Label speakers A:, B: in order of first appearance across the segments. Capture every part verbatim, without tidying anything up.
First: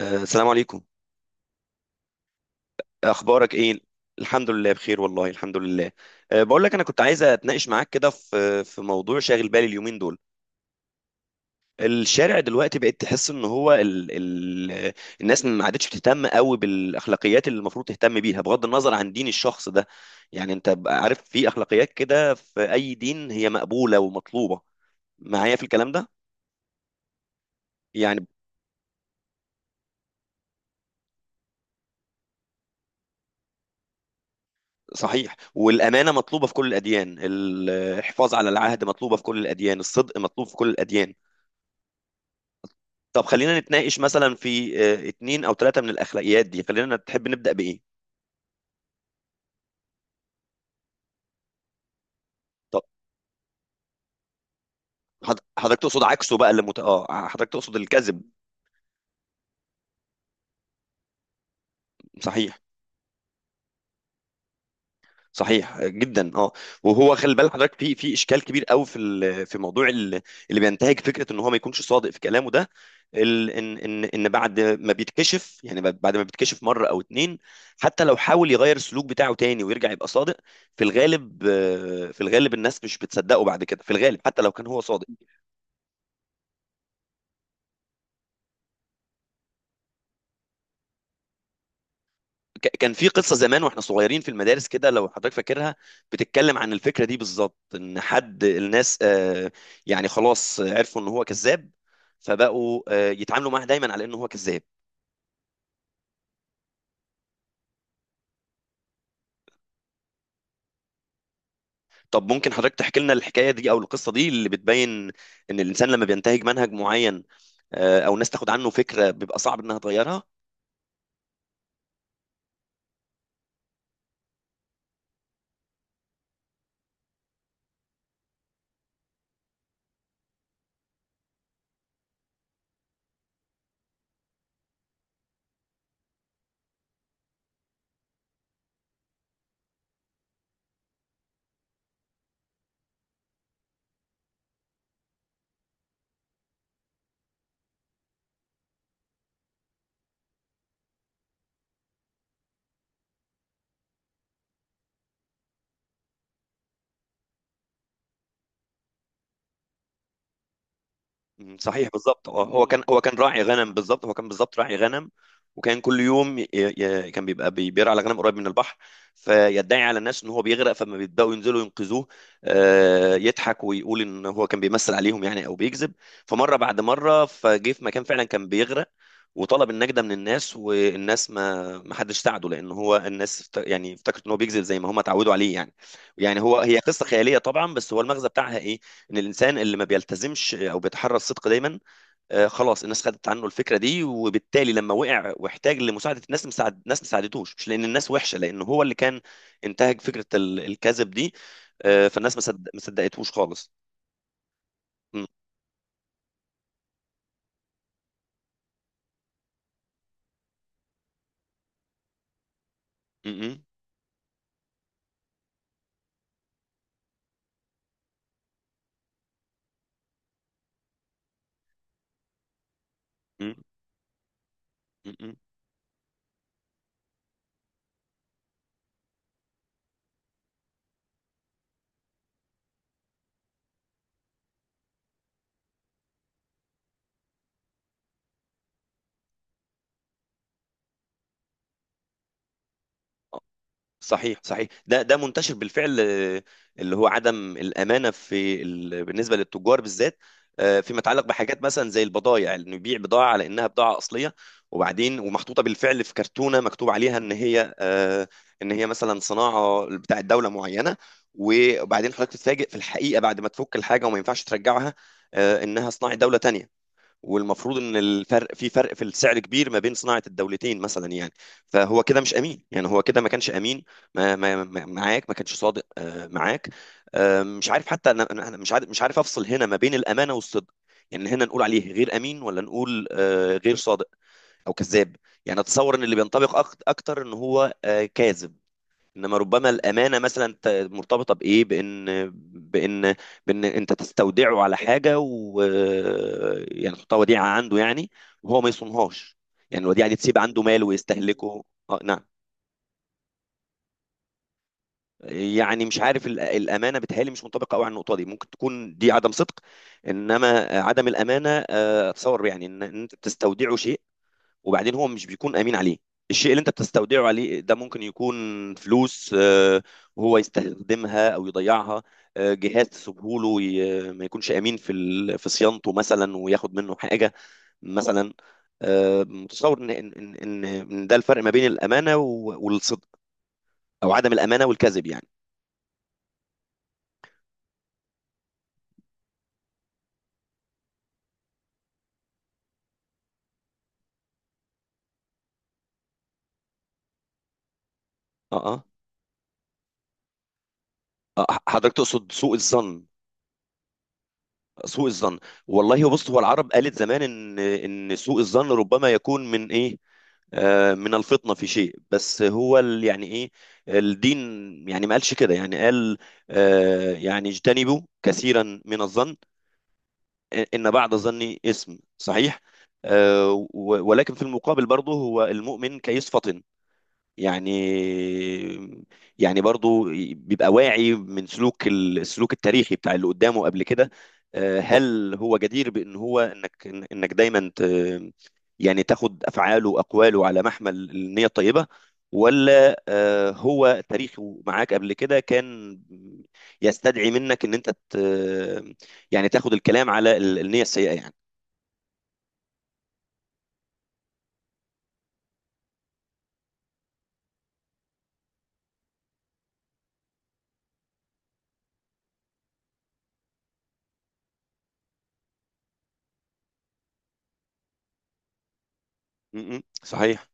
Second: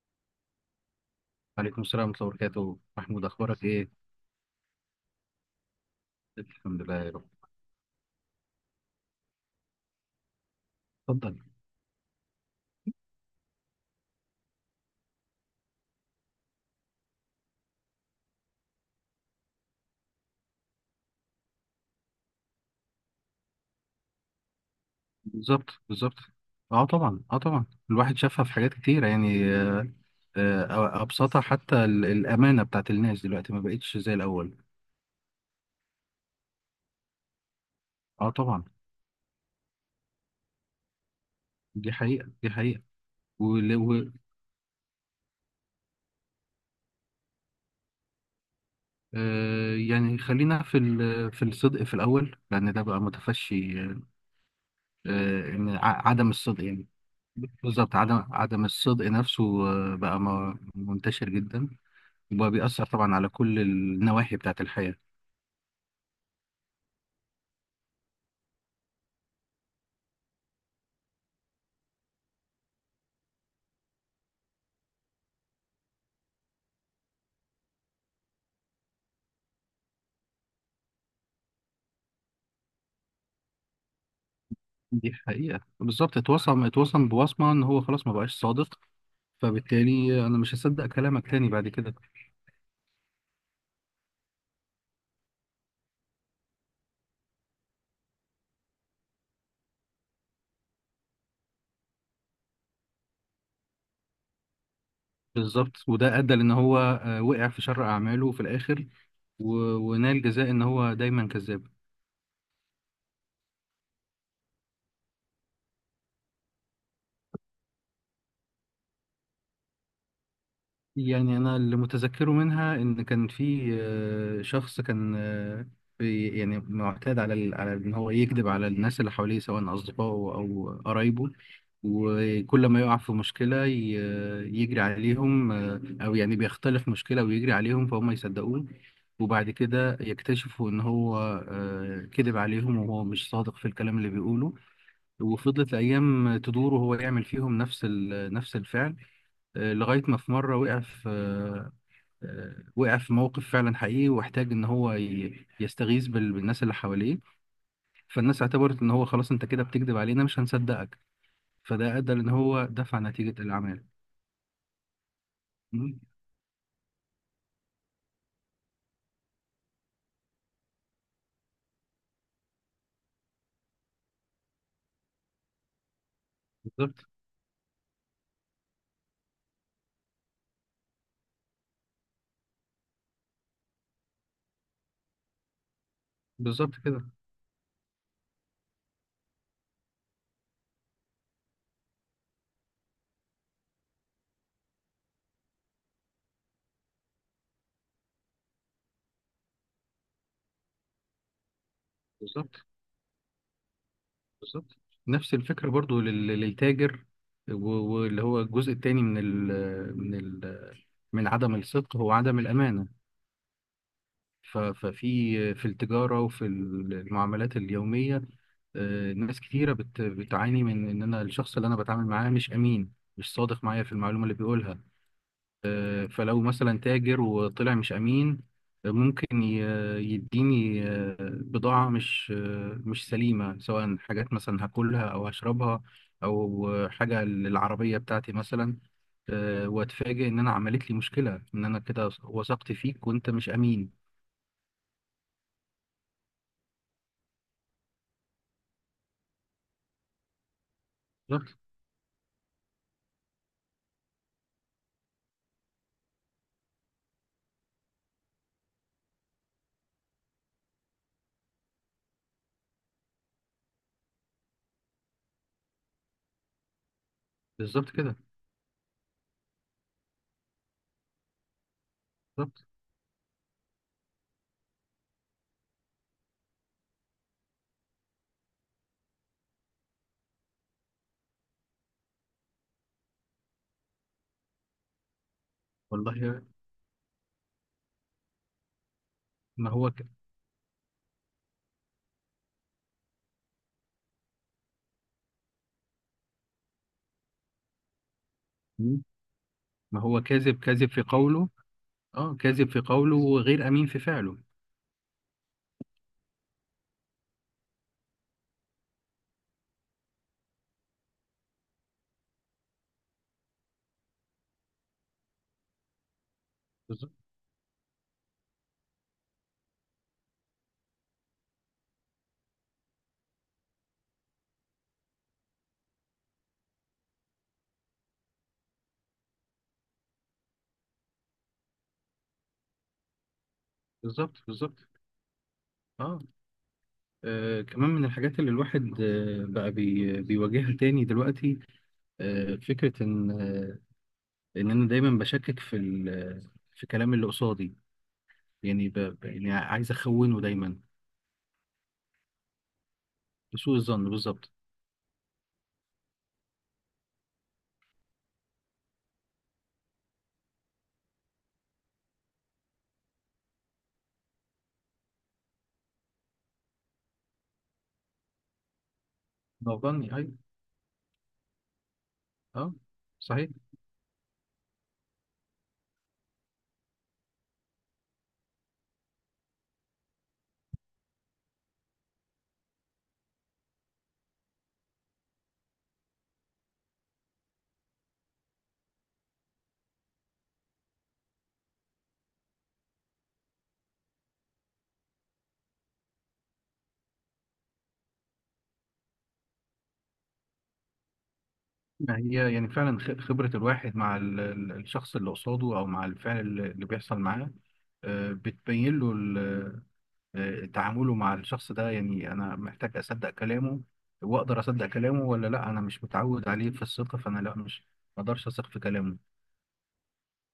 A: آه، السلام عليكم.
B: وعليكم السلام ورحمة الله وبركاته، محمود
A: اخبارك
B: أخبارك
A: ايه؟
B: إيه؟
A: الحمد لله بخير، والله الحمد لله. أه بقول لك، انا
B: الحمد لله
A: كنت
B: يا
A: عايز
B: رب.
A: اتناقش معاك كده في في موضوع شاغل بالي اليومين دول.
B: اتفضل.
A: الشارع دلوقتي بقيت تحس ان هو ال ال الناس ما عادتش بتهتم قوي بالاخلاقيات اللي المفروض تهتم بيها بغض النظر عن دين الشخص ده. يعني انت بقى عارف في اخلاقيات كده في اي دين هي مقبولة ومطلوبة. معايا في
B: بالظبط،
A: الكلام ده؟
B: بالظبط. أه طبعا، أه طبعا. الواحد
A: يعني
B: شافها في حاجات كتيرة يعني. آه، آه، أبسطها حتى ال- الأمانة بتاعت الناس دلوقتي ما بقتش زي الأول.
A: صحيح، والأمانة مطلوبة في كل الأديان،
B: أه
A: الحفاظ على
B: طبعا.
A: العهد مطلوبة في كل الأديان، الصدق مطلوب في كل الأديان.
B: دي حقيقة، دي حقيقة.
A: طب خلينا
B: ول-
A: نتناقش
B: و
A: مثلا في آه، اتنين او تلاتة من الاخلاقيات دي، خلينا تحب نبدأ بايه؟
B: آه، يعني خلينا في ال- في الصدق في الأول، لأن
A: طب
B: ده بقى متفشي. آه،
A: حض-
B: آه، إن
A: حضرتك تقصد
B: ع- عدم
A: عكسه بقى، اللي
B: الصدق
A: مت...
B: يعني.
A: اه، حضرتك تقصد
B: بالظبط،
A: الكذب.
B: عدم عدم الصدق نفسه. آه، بقى م- منتشر جدا،
A: صحيح،
B: وبيأثر طبعا على كل النواحي بتاعة الحياة.
A: صحيح، آه، جدا. اه. وهو خلي بال حضرتك، في في اشكال كبير قوي في ال... في موضوع ال... اللي بينتهج فكرة ان هو ما يكونش صادق في كلامه ده. ال... ان ان ان بعد ما بيتكشف، يعني، ب- بعد ما بيتكشف مرة او اتنين، حتى لو حاول يغير السلوك بتاعه تاني ويرجع يبقى صادق، في الغالب آه، في الغالب الناس مش بتصدقه بعد كده، في الغالب حتى لو كان هو صادق.
B: دي حقيقة. بالظبط. اتوصم اتوصم بوصمة ان هو خلاص ما بقاش صادق، فبالتالي انا مش هصدق كلامك تاني بعد كده.
A: ك- كان في قصة زمان واحنا صغيرين في المدارس كده، لو حضرتك فاكرها، بتتكلم عن الفكرة دي بالظبط، ان حد الناس آه، يعني خلاص عرفوا ان هو كذاب، فبقوا آه، يتعاملوا معاه دايما على انه هو كذاب.
B: بالظبط. وده ادى لان هو آه، وقع في شر اعماله في الاخر، و- ونال جزاء ان هو دايما كذاب.
A: طب ممكن حضرتك تحكي لنا الحكاية دي او القصة دي اللي بتبين ان الانسان لما بينتهج منهج معين، آه، او الناس تاخد عنه فكرة، بيبقى صعب انها تغيرها.
B: يعني انا اللي متذكره منها ان كان في آه، شخص كان آه، في يعني معتاد على ال- على ان هو يكذب على الناس اللي حواليه، سواء اصدقائه او قرايبه. وكل ما يقع في مشكلة ي- يجري عليهم، آه، او يعني بيختلف مشكلة ويجري عليهم فهم يصدقوه، وبعد كده يكتشفوا ان هو آه، كذب عليهم وهو مش صادق في الكلام اللي بيقوله. وفضلت الايام تدور وهو يعمل فيهم نفس ال- نفس الفعل. آه، لغاية ما في مرة وقع في آه، آه، وقع في موقف فعلا حقيقي، واحتاج إن هو ي- يستغيث بال- بالناس اللي حواليه، فالناس اعتبرت إن هو خلاص أنت كده بتكذب علينا، مش هنصدقك.
A: مم، صحيح،
B: فده أدى
A: بالظبط.
B: إن
A: آه،
B: هو
A: هو كان
B: دفع
A: هو كان راعي
B: نتيجة
A: غنم،
B: الأعمال.
A: بالظبط، هو كان بالظبط راعي غنم. وكان كل
B: مم.
A: يوم ي... ي... كان بيبقى بي- بيرعى على غنم قريب من البحر، فيدعي على الناس ان هو بيغرق، فلما بيبداوا ينزلوا ينقذوه، آه، يضحك ويقول ان هو كان بيمثل عليهم، يعني او بيكذب. فمره بعد
B: بالظبط.
A: مره، فجه في مكان فعلا كان بيغرق وطلب النجدة من الناس، والناس ما ما حدش ساعده، لان هو الناس افت- يعني افتكرت ان هو بيكذب زي ما هم اتعودوا عليه، يعني. يعني هو
B: بالظبط
A: هي قصة
B: كده.
A: خيالية طبعا، بس هو المغزى بتاعها ايه؟ ان الانسان اللي ما بيلتزمش او بيتحرى الصدق دايما، آه، خلاص الناس خدت عنه الفكره دي، وبالتالي لما وقع واحتاج لمساعده الناس، مساعد ناس ما ساعدتوش، مش لان الناس وحشه، لان هو اللي كان انتهج فكره ال- الكذب دي. آه، فالناس ما
B: بالظبط،
A: صد- ما صدقتهوش خالص.
B: بالظبط.
A: م-
B: نفس الفكرة برضو لل- للتاجر، و- واللي هو الجزء التاني من ال من ال من عدم الصدق هو عدم الأمانة.
A: م- م-
B: ف- ففي في التجارة وفي المعاملات اليومية، آه، ناس كتيرة بت- بتعاني من إن أنا الشخص اللي أنا بتعامل معاه مش أمين، مش
A: م-
B: صادق معايا في المعلومة اللي بيقولها.
A: م- م.
B: آه، فلو مثلا تاجر وطلع مش أمين، آه، ممكن ي- يديني آه، بضاعة مش آه، مش سليمة، سواء حاجات مثلا هاكلها أو هشربها، أو آه، حاجة للعربية بتاعتي مثلا. آه، وأتفاجئ إن أنا عملت لي مشكلة إن أنا كده وثقت فيك وأنت مش أمين.
A: صحيح، صحيح، ده ده منتشر بالفعل، آه، اللي هو عدم الامانه في ال... بالنسبه للتجار بالذات، آه، فيما يتعلق بحاجات مثلا زي البضائع، انه يبيع بضاعه على انها بضاعه اصليه، وبعدين ومحطوطه بالفعل في كرتونه مكتوب عليها ان هي آه، ان هي مثلا صناعه بتاع دوله معينه، وبعدين حضرتك تتفاجئ في الحقيقه بعد ما تفك الحاجه وما ينفعش ترجعها، آه، انها صناعه دوله تانية، والمفروض
B: بالظبط
A: ان
B: كده.
A: الفرق في فرق في السعر كبير ما بين صناعه الدولتين مثلا يعني. فهو كده مش امين،
B: بالظبط.
A: يعني هو كده ما كانش امين، ما ما ما- معاك، ما كانش صادق آه، معاك. آه، مش عارف، حتى انا أنا- أنا مش عارف مش عارف افصل هنا ما بين الامانه والصدق. يعني هنا نقول عليه غير امين ولا نقول آه، غير صادق او كذاب؟ يعني اتصور ان
B: والله.
A: اللي بينطبق أك- اكتر ان هو آه، كاذب. انما ربما
B: ما هو ك...
A: الامانه مثلا ت- مرتبطه بايه، بان بان بان انت تستودعه على حاجه، و... يعني تحطها وديعه عنده، يعني، وهو ما
B: مم.
A: يصونهاش. يعني
B: ما
A: الوديعه دي
B: هو
A: تسيب
B: كاذب،
A: عنده مال
B: كاذب في قوله.
A: ويستهلكه. اه، نعم.
B: اه، كاذب في قوله وغير امين في فعله.
A: يعني مش عارف، ال- الامانه بتهيألي مش منطبقه قوي على النقطه دي، ممكن تكون دي عدم صدق. انما عدم الامانه، آه، اتصور يعني ان إن انت بتستودعه شيء، وبعدين هو مش بيكون امين عليه. الشيء اللي انت
B: بالظبط،
A: بتستودعه عليه ده ممكن يكون فلوس، آه، وهو يستخدمها او يضيعها. آه، جهاز تسيبه له، ي- ما يكونش امين في ال- في صيانته مثلا، وياخد منه حاجه مثلا. آه، متصور ان ان ان إن ده الفرق ما بين الامانه و- والصدق، او عدم
B: بالظبط.
A: الامانه
B: بالظبط.
A: والكذب، يعني.
B: آه. اه كمان من الحاجات اللي الواحد آه بقى بي... بيواجهها تاني دلوقتي. آه فكرة ان آه ان انا دايما بشكك في ال... في كلام اللي قصادي.
A: اه، اه.
B: يعني ب... ب- يعني عايز اخونه دايما،
A: آه، حضرتك تقصد سوء الظن؟
B: بسوء الظن. بالظبط.
A: سوء الظن. والله بص، هو العرب قالت زمان ان ان سوء الظن ربما يكون من ايه؟ آه، من الفطنة في شيء، بس هو ال- يعني ايه، الدين. يعني ما قالش كده، يعني قال آه، يعني اجتنبوا كثيرا من الظن،
B: ظني، ايوه.
A: ان بعد الظن اسم صحيح.
B: اه، صحيح.
A: آه، و- ولكن في المقابل برضه، هو المؤمن كيس فطن، يعني، يعني برضو بيبقى واعي من سلوك ال- السلوك التاريخي بتاع اللي قدامه قبل كده. آه، هل هو جدير بان هو انك إن- انك دايما ت يعني تاخد افعاله واقواله على محمل النية الطيبة، ولا آه، هو تاريخه معاك قبل كده كان يستدعي منك ان انت ت يعني تاخد الكلام على ال- النية السيئة، يعني.
B: ما هي يعني فعلا خ- خبرة الواحد مع ال- ال- الشخص اللي قصاده، أو مع الفعل اللي اللي بيحصل معاه، آه، بتبين له ال- آه، تعامله مع الشخص ده. يعني أنا محتاج أصدق كلامه وأقدر أصدق كلامه، ولا لأ أنا مش متعود عليه في الثقة، فأنا لأ، مش ما أقدرش أثق في كلامه.
A: م- م، صحيح،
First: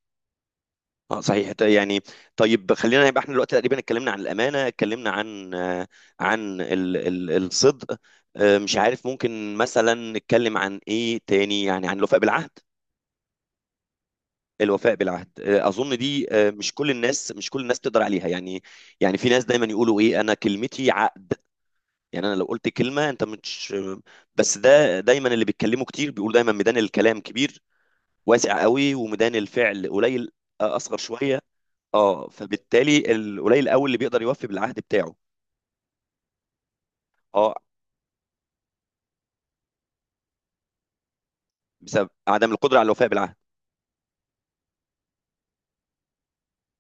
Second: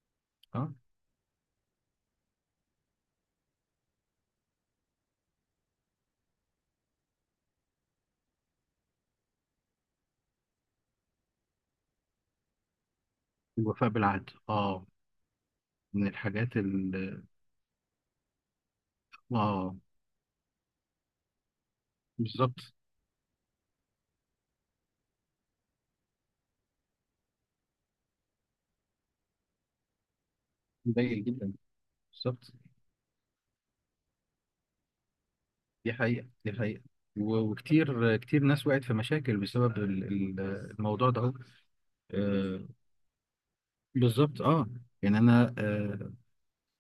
B: أه.
A: اه، صحيح، ت- يعني. طيب خلينا يبقى احنا دلوقتي تقريبا اتكلمنا عن الامانه، اتكلمنا عن آه، عن ال ال الصدق. آه، مش عارف، ممكن مثلا نتكلم عن ايه تاني، يعني عن الوفاء بالعهد.
B: الوفاء بالعهد، أه.
A: الوفاء بالعهد، آه، اظن
B: من
A: دي آه،
B: الحاجات
A: مش كل
B: ال
A: الناس مش كل الناس تقدر عليها يعني. يعني في ناس دايما
B: أه.
A: يقولوا ايه، انا كلمتي عقد. يعني انا لو قلت
B: بالظبط.
A: كلمه انت مش... بس ده دايما اللي بيتكلموا كتير بيقول، دايما ميدان الكلام كبير، واسع قوي، وميدان الفعل قليل، آه، اصغر
B: قليل
A: شويه.
B: جدا.
A: اه،
B: بالظبط.
A: فبالتالي القليل قوي اللي بيقدر يوفي بالعهد بتاعه.
B: دي حقيقة، دي حقيقة. و-
A: اه،
B: وكتير كتير ناس وقعت في مشاكل بسبب ال- ال- الموضوع ده.
A: بسبب عدم القدره على الوفاء بالعهد.
B: بالظبط، اه. يعني انا آه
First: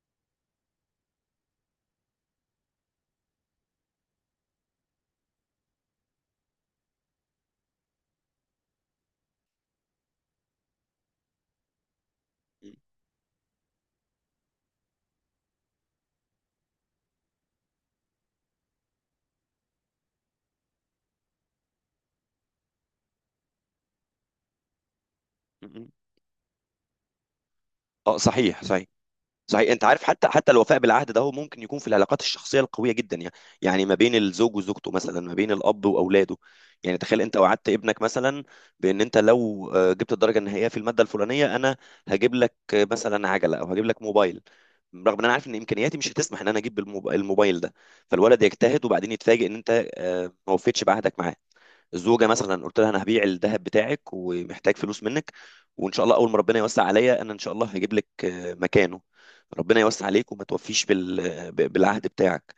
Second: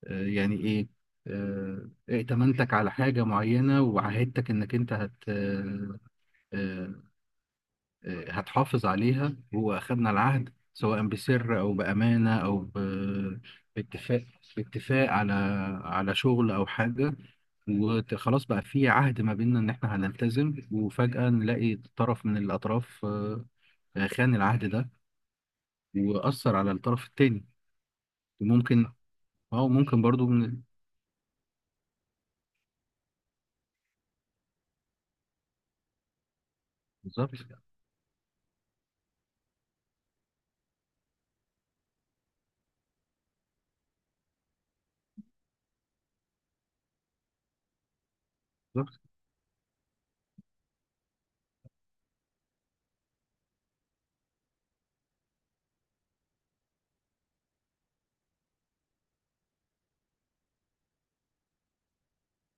B: آه يعني ايه، آه ائتمنتك على حاجة معينة، وعهدتك انك انت هت آه آه آه، هتحافظ عليها. واخدنا العهد سواء بسر او بأمانة او ب- باتفاق باتفاق على على شغل او حاجة، وخلاص بقى في عهد ما بيننا ان احنا هنلتزم، وفجأة نلاقي طرف من الاطراف آه، آه، خان العهد ده،
A: م-
B: وأثر على الطرف التاني.
A: اه، صحيح، صحيح،
B: وممكن. اه،
A: صحيح. انت
B: ممكن
A: عارف، حتى
B: برضو.
A: حتى الوفاء بالعهد ده هو ممكن يكون في العلاقات الشخصيه القويه جدا، يعني يعني ما بين الزوج وزوجته مثلا، ما بين الاب واولاده. يعني تخيل
B: بالظبط،
A: انت وعدت ابنك مثلا بان انت لو آه، جبت الدرجه النهائيه في الماده الفلانيه، انا هجيب لك آه، مثلا عجله، او هجيب لك موبايل، رغم ان انا عارف ان امكانياتي مش هتسمح ان انا اجيب الموب- الموبايل ده، فالولد يجتهد
B: بالظبط.
A: وبعدين يتفاجئ ان انت آه، ما وفيتش بعهدك معاه. الزوجه مثلا قلت لها انا هبيع الذهب بتاعك ومحتاج فلوس منك، وان شاء الله اول ما ربنا يوسع عليا انا ان شاء الله هجيب لك آه، مكانه، ربنا يوسع عليك، وما توفيش بال- آه، ب- بالعهد بتاعك.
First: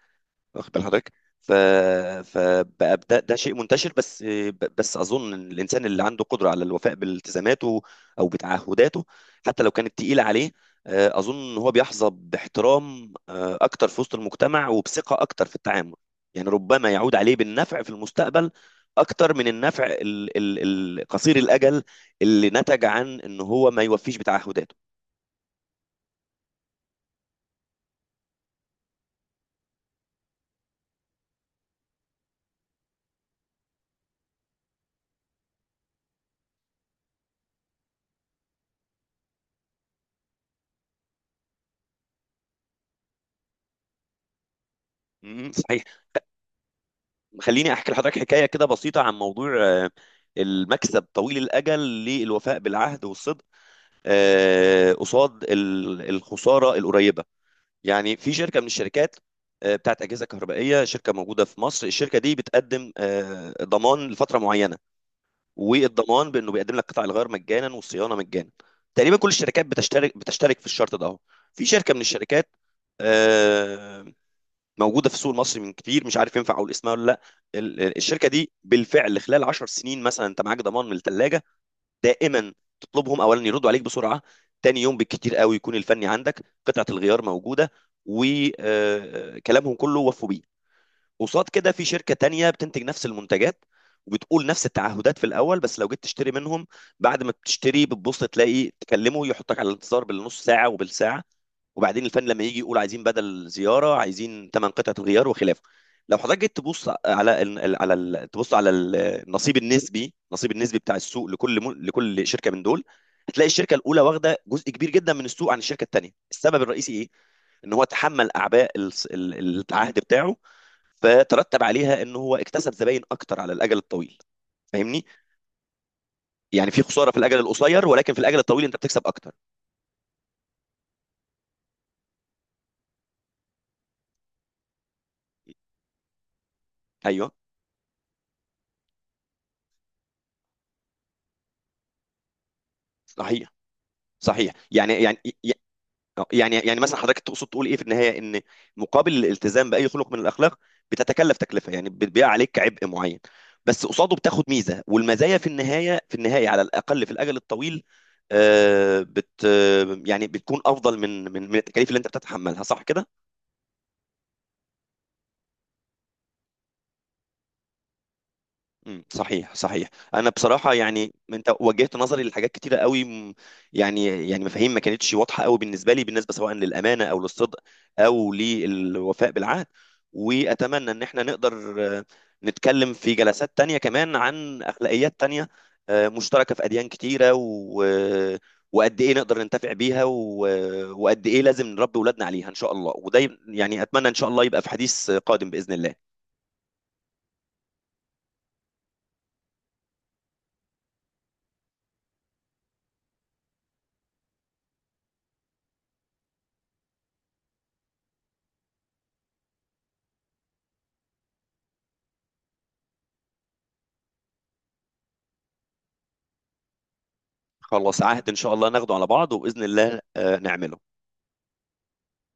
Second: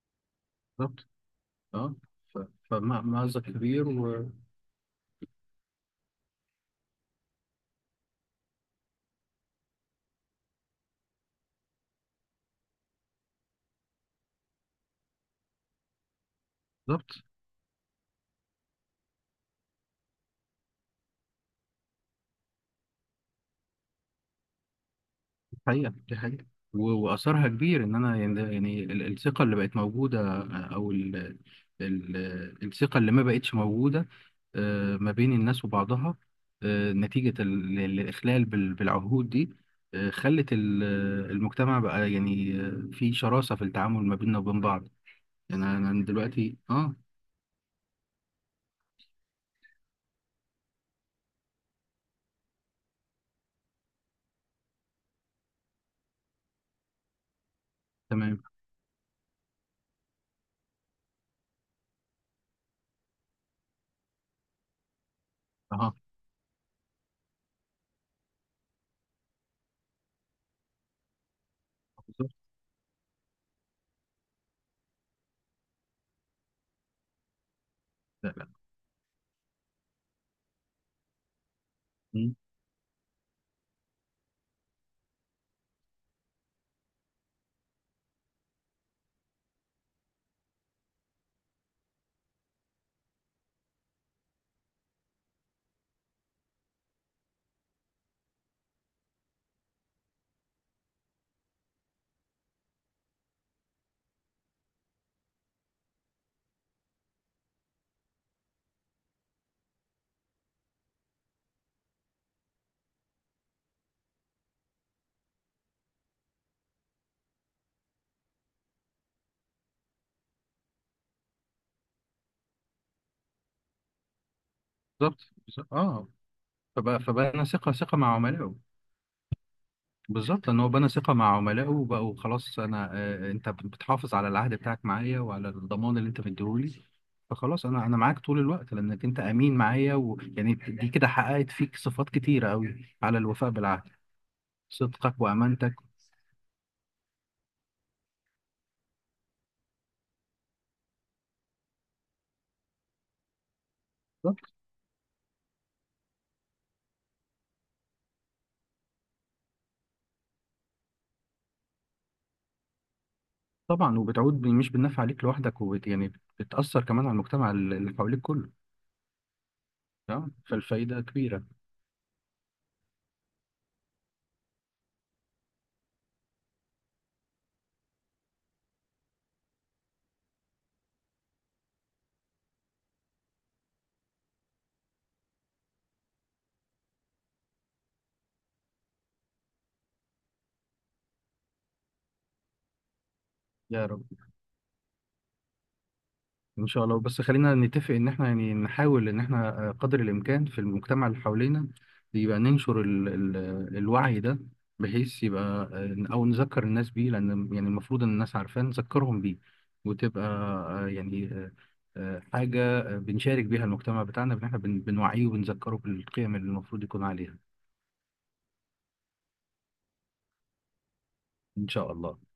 A: واخد بال
B: بالظبط،
A: حضرتك؟ ف
B: اه. ف-
A: فبقى
B: فمع
A: ده, ده
B: مأزق
A: شيء
B: كبير.
A: منتشر، بس ب- بس اظن إن الانسان اللي عنده قدره على الوفاء بالتزاماته او بتعهداته، حتى لو كانت تقيله عليه، آه، اظن ان هو بيحظى باحترام آه، اكتر في وسط المجتمع، وبثقه اكتر في التعامل. يعني ربما يعود
B: وبالظبط.
A: عليه بالنفع في المستقبل اكتر من النفع ال- ال- ال- قصير الاجل اللي نتج عن ان هو ما يوفيش بتعهداته.
B: دي حقيقة، دي حقيقة. و- وأثرها كبير. إن أنا يعني يعني ال- الثقة اللي بقت موجودة، آه، أو ال ال الثقة اللي ما بقتش موجودة آه، ما بين الناس وبعضها، آه، نتيجة ال- ال- الإخلال بال- بالعهود دي. آه، خلت ال- المجتمع بقى يعني آه، في شراسة في التعامل ما بيننا وبين بعض.
A: م-
B: يعني أنا
A: صحيح.
B: أنا دلوقتي آه
A: خليني احكي لحضرتك حكايه كده بسيطه، عن موضوع آه، المكسب طويل الاجل للوفاء بالعهد والصدق، آه، قصاد ال- الخساره القريبه. يعني في
B: تمام.
A: شركه من الشركات آه، بتاعت اجهزه كهربائيه، شركه موجوده في مصر، الشركه دي بتقدم آه، ضمان لفتره معينه،
B: أها.
A: والضمان بانه بيقدم لك قطع الغيار مجانا والصيانه مجانا. تقريبا كل الشركات بتشترك بتشترك في الشرط ده اهو. في شركه من
B: بالظبط.
A: الشركات آه، موجوده في السوق المصري من كتير، مش عارف ينفع اقول اسمها ولا لا. ال- ال- الشركه
B: لا لا.
A: دي بالفعل خلال 10 سنين مثلا، انت معاك ضمان من الثلاجه
B: مم.
A: دائما. تطلبهم اولا يردوا عليك بسرعه، تاني يوم بالكتير قوي يكون الفني عندك، قطعه الغيار موجوده، وكلامهم كله وفوا بيه. قصاد كده في شركه تانية بتنتج نفس المنتجات، وبتقول نفس التعهدات في الاول، بس لو جيت تشتري منهم، بعد ما بتشتري بتبص تلاقي تكلمه يحطك على الانتظار بالنص ساعه وبالساعه، وبعدين الفن لما يجي يقول عايزين بدل زياره، عايزين ثمان قطعه غيار وخلافه. لو حضرتك جيت تبص على ال على ال تبص على ال- النصيب النسبي النصيب النسبي بتاع السوق، لكل م... لكل شركه من دول، هتلاقي الشركه الاولى واخده جزء كبير جدا من السوق عن الشركه الثانيه. السبب الرئيسي ايه؟ ان هو تحمل اعباء الس- ال- ال- العهد بتاعه، فترتب عليها ان هو اكتسب زباين اكتر على الاجل الطويل، فاهمني؟
B: بالظبط، بالظبط. اه.
A: يعني في
B: فبقى
A: خساره في الاجل
B: فبنى ثقة،
A: القصير،
B: ثقة
A: ولكن
B: مع
A: في الاجل
B: عملائه.
A: الطويل انت بتكسب اكتر.
B: بالظبط. لأن هو بنى ثقة مع عملائه، وبقوا خلاص أنا آه، أنت بتحافظ على العهد بتاعك معايا وعلى الضمان اللي أنت مديهولي،
A: ايوه،
B: فخلاص أنا أنا معاك طول الوقت، لأنك أنت أمين معايا. ويعني دي كده حققت فيك صفات كتيرة أوي على الوفاء
A: صحيح،
B: بالعهد،
A: صحيح، يعني
B: صدقك
A: يعني
B: وأمانتك.
A: آه، يعني يعني مثلا حضرتك تقصد تقول ايه في النهايه، ان مقابل الالتزام باي خلق من الاخلاق بتتكلف تكلفه، يعني بتبيع عليك عبء معين، بس قصاده
B: بالظبط.
A: بتاخد ميزه، والمزايا في النهايه في النهايه على الاقل في الاجل الطويل، آه، بت آه، يعني بتكون افضل من من من التكاليف اللي انت بتتحملها، صح كده؟
B: طبعا، وبتعود ب- مش بالنفع عليك لوحدك، وبت يعني بتأثر كمان على المجتمع اللي حواليك كله.
A: مم، صحيح، صحيح، انا
B: تمام،
A: بصراحه
B: فالفايدة
A: يعني
B: كبيرة.
A: انت وجهت نظري لحاجات كتيره قوي، م- يعني يعني مفاهيم ما كانتش واضحه قوي بالنسبه لي، بالنسبه سواء للامانه او للصدق او للوفاء بالعهد. واتمنى ان احنا نقدر آه، نتكلم في جلسات تانية كمان عن اخلاقيات تانية، آه، مشتركه في اديان كتيره، و... آه، وقد ايه نقدر ننتفع بيها، و... آه، وقد ايه لازم نربي اولادنا عليها ان شاء الله. وده ي- يعني
B: يا رب،
A: اتمنى ان شاء الله يبقى في حديث قادم باذن الله.
B: ان شاء الله. بس خلينا نتفق ان احنا يعني نحاول ان احنا آه، قدر الامكان في المجتمع اللي حوالينا يبقى ننشر ال ال الوعي ده، بحيث يبقى آه، او نذكر الناس بيه، لان يعني المفروض ان الناس عارفاه نذكرهم بيه، وتبقى آه، يعني آه، آه، حاجة آه، بنشارك بيها المجتمع بتاعنا، ان احنا بن- بنوعيه وبنذكره بالقيم اللي المفروض يكون عليها.
A: خلاص عهد ان شاء الله ناخده على بعض، وباذن الله آه، نعمله.
B: ان شاء الله.